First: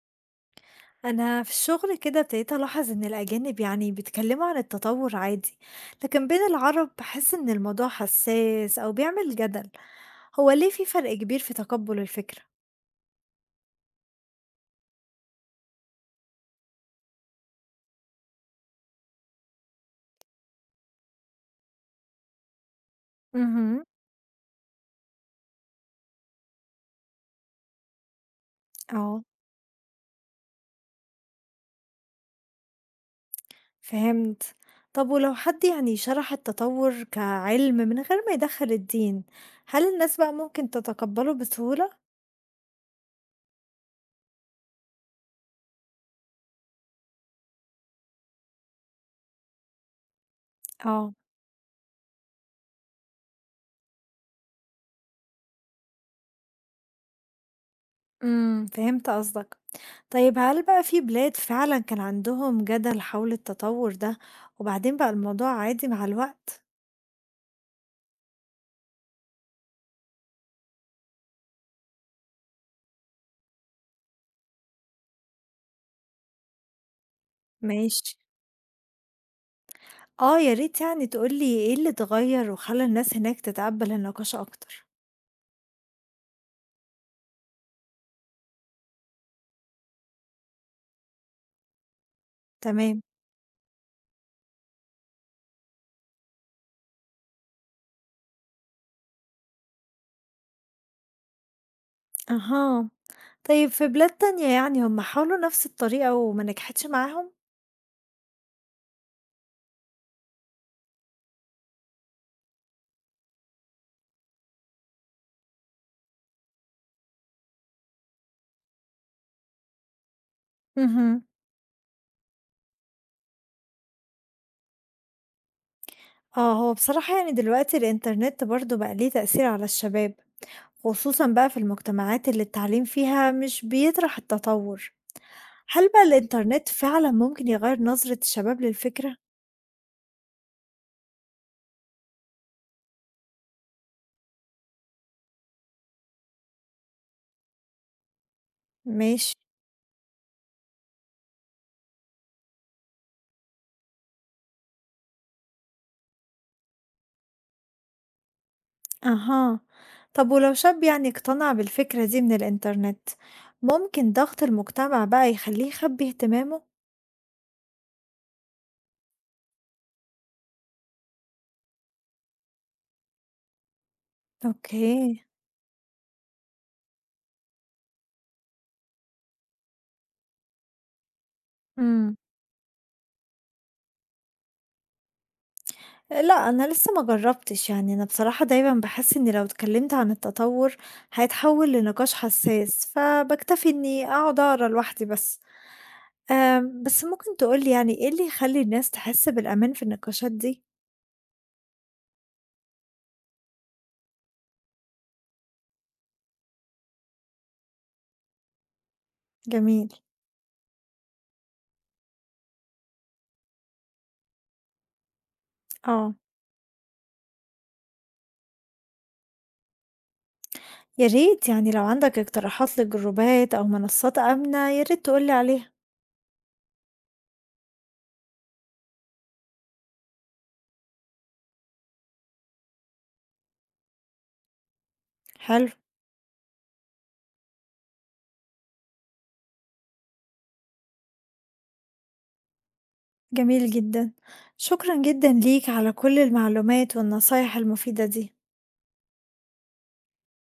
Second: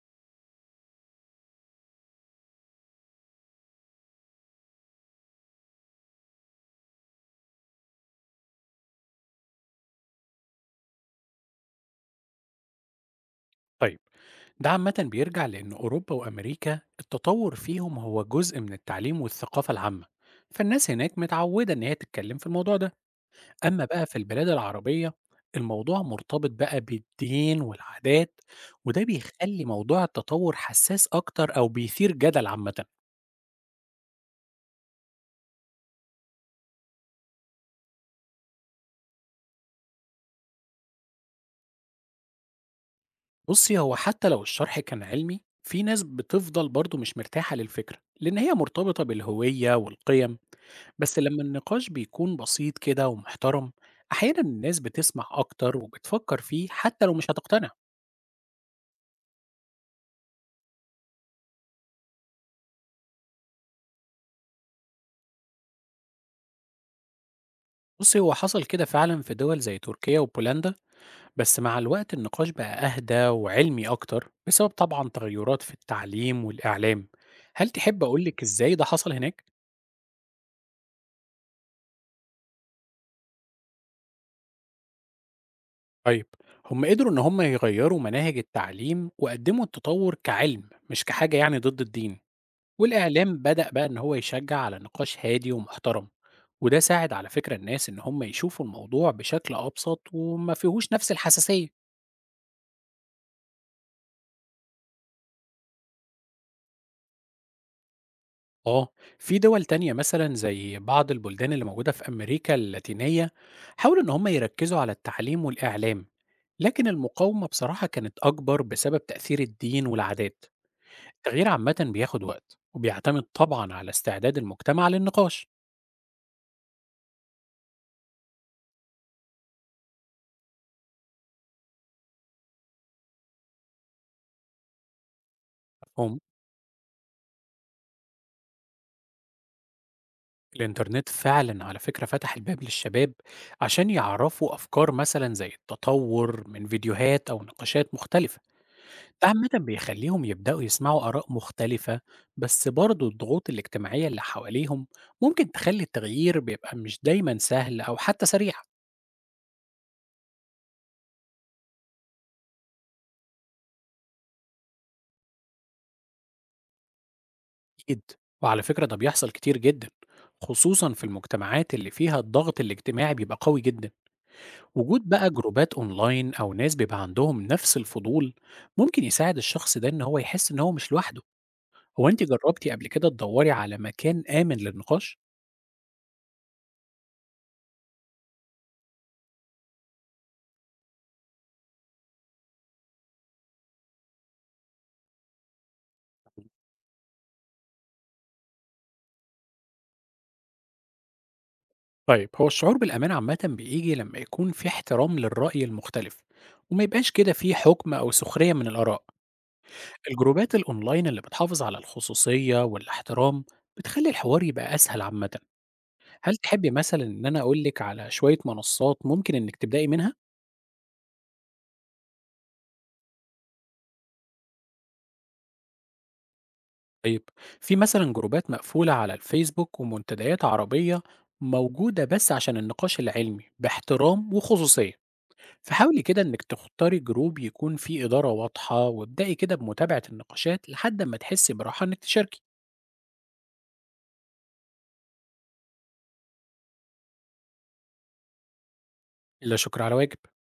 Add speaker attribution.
Speaker 1: أنا في الشغل كده ابتديت ألاحظ إن الأجانب يعني بيتكلموا عن التطور عادي، لكن بين العرب بحس إن الموضوع حساس أو بيعمل جدل. هو ليه في فرق كبير في تقبل الفكرة؟
Speaker 2: طيب، ده عامة بيرجع لأن أوروبا وأمريكا التطور فيهم هو جزء من التعليم والثقافة العامة. فالناس هناك متعودة إن هي تتكلم في الموضوع ده.
Speaker 1: امم
Speaker 2: أما بقى في البلاد العربية، الموضوع مرتبط بقى بالدين والعادات، وده
Speaker 1: اه،
Speaker 2: بيخلي موضوع التطور حساس أكتر أو بيثير جدل عامة.
Speaker 1: فهمت. طب ولو حد يعني شرح التطور كعلم من غير ما يدخل الدين، هل الناس بقى ممكن تتقبله بسهولة؟
Speaker 2: بصي، هو حتى لو الشرح كان علمي، في ناس بتفضل برضو مش مرتاحة للفكرة لأن هي مرتبطة بالهوية والقيم.
Speaker 1: اه.
Speaker 2: بس لما النقاش بيكون بسيط كده ومحترم، أحيانا الناس بتسمع أكتر وبتفكر فيه حتى لو مش هتقتنع.
Speaker 1: فهمت قصدك. طيب هل بقى في بلاد فعلًا كان عندهم جدل حول التطوّر ده، وبعدين بقى الموضوع عادي مع الوقت؟
Speaker 2: بصي، هو حصل كده فعلا في دول زي تركيا وبولندا، بس مع الوقت النقاش بقى أهدى وعلمي أكتر بسبب طبعا تغيرات في التعليم والإعلام. هل تحب
Speaker 1: ماشي.
Speaker 2: أقولك إزاي ده حصل هناك؟
Speaker 1: آه، يا ريت يعني تقول لي إيه اللي اتغيّر وخلّى الناس هناك تتقبّل النقاش أكتر.
Speaker 2: طيب، هم قدروا إن هم يغيروا مناهج التعليم وقدموا التطور كعلم مش كحاجة يعني ضد الدين.
Speaker 1: تمام.
Speaker 2: والإعلام بدأ بقى إن هو يشجع على نقاش هادي ومحترم، وده ساعد على فكرة الناس إن هم يشوفوا الموضوع بشكل أبسط وما فيهوش نفس الحساسية.
Speaker 1: أها. طيب في بلاد تانية يعني هم حاولوا نفس الطريقة وما نجحتش معاهم؟
Speaker 2: آه، في دول تانية مثلا زي بعض البلدان اللي موجودة في أمريكا اللاتينية حاولوا إن هم يركزوا على التعليم والإعلام، لكن المقاومة بصراحة كانت أكبر بسبب تأثير الدين والعادات.
Speaker 1: اهم.
Speaker 2: التغيير عامة بياخد وقت وبيعتمد طبعا على استعداد المجتمع للنقاش.
Speaker 1: آه، هو بصراحة يعني دلوقتي الإنترنت برضه بقى ليه تأثير على الشباب، خصوصًا بقى في المجتمعات اللي التعليم فيها مش بيطرح التطور. هل بقى
Speaker 2: مفهوم.
Speaker 1: الإنترنت فعلًا ممكن يغيّر نظرة الشباب للفكرة؟
Speaker 2: الإنترنت فعلا على فكرة فتح الباب للشباب عشان يعرفوا أفكار مثلا زي التطور من فيديوهات أو نقاشات مختلفة. ده
Speaker 1: ماشي.
Speaker 2: عامة بيخليهم يبدأوا يسمعوا آراء مختلفة، بس برضو الضغوط الاجتماعية اللي حواليهم ممكن تخلي التغيير بيبقى مش دايما سهل أو حتى سريع.
Speaker 1: أها. طب ولو شاب يعني اقتنع بالفكرة دي من الإنترنت، ممكن ضغط المجتمع بقى يخلّيه يخبّي اهتمامه؟
Speaker 2: أكيد، وعلى فكرة ده بيحصل كتير جدا، خصوصا في المجتمعات اللي فيها الضغط الاجتماعي بيبقى قوي جدا. وجود
Speaker 1: أوكي.
Speaker 2: بقى جروبات اونلاين او ناس بيبقى عندهم نفس الفضول ممكن يساعد الشخص ده ان هو يحس ان هو مش لوحده. هو
Speaker 1: إمم.
Speaker 2: انت جربتي قبل كده تدوري على مكان امن للنقاش؟
Speaker 1: لأ، أنا لسه ما جرّبتش، يعني أنا بصراحة دايمًا باحس إني لو اتكلّمت عن التطور هيتحوّل لنقاش حساس، فباكتفي إني أقعد أقرا لوحدي بس. بس ممكن تقول لي يعني إيه اللي يخلّي الناس تحس بالأمان في النقاشات دي؟
Speaker 2: طيب، هو الشعور بالامان عامه بيجي لما يكون في احترام للراي المختلف، وما يبقاش كده في حكم او سخريه من الاراء.
Speaker 1: جميل.
Speaker 2: الجروبات الاونلاين اللي بتحافظ على الخصوصيه والاحترام بتخلي الحوار يبقى اسهل عامه.
Speaker 1: آه.
Speaker 2: هل تحبي مثلا ان انا اقولك على شويه منصات ممكن انك تبداي منها؟
Speaker 1: يا ريت يعني لو عندك اقتراحات لجروبات أو منصات آمنة، يا ريت تقول لي عليها.
Speaker 2: طيب، في مثلا جروبات مقفولة على الفيسبوك ومنتديات عربية موجودة بس عشان النقاش العلمي باحترام وخصوصية.
Speaker 1: حلو.
Speaker 2: فحاولي كده انك تختاري جروب يكون فيه إدارة واضحة، وابدأي كده بمتابعة النقاشات لحد ما تحسي براحة انك تشاركي.
Speaker 1: جميل جدًا. شكرًا جدًا ليك على كل المعلومات والنصايح المفيدة دي.
Speaker 2: لا شكر على واجب.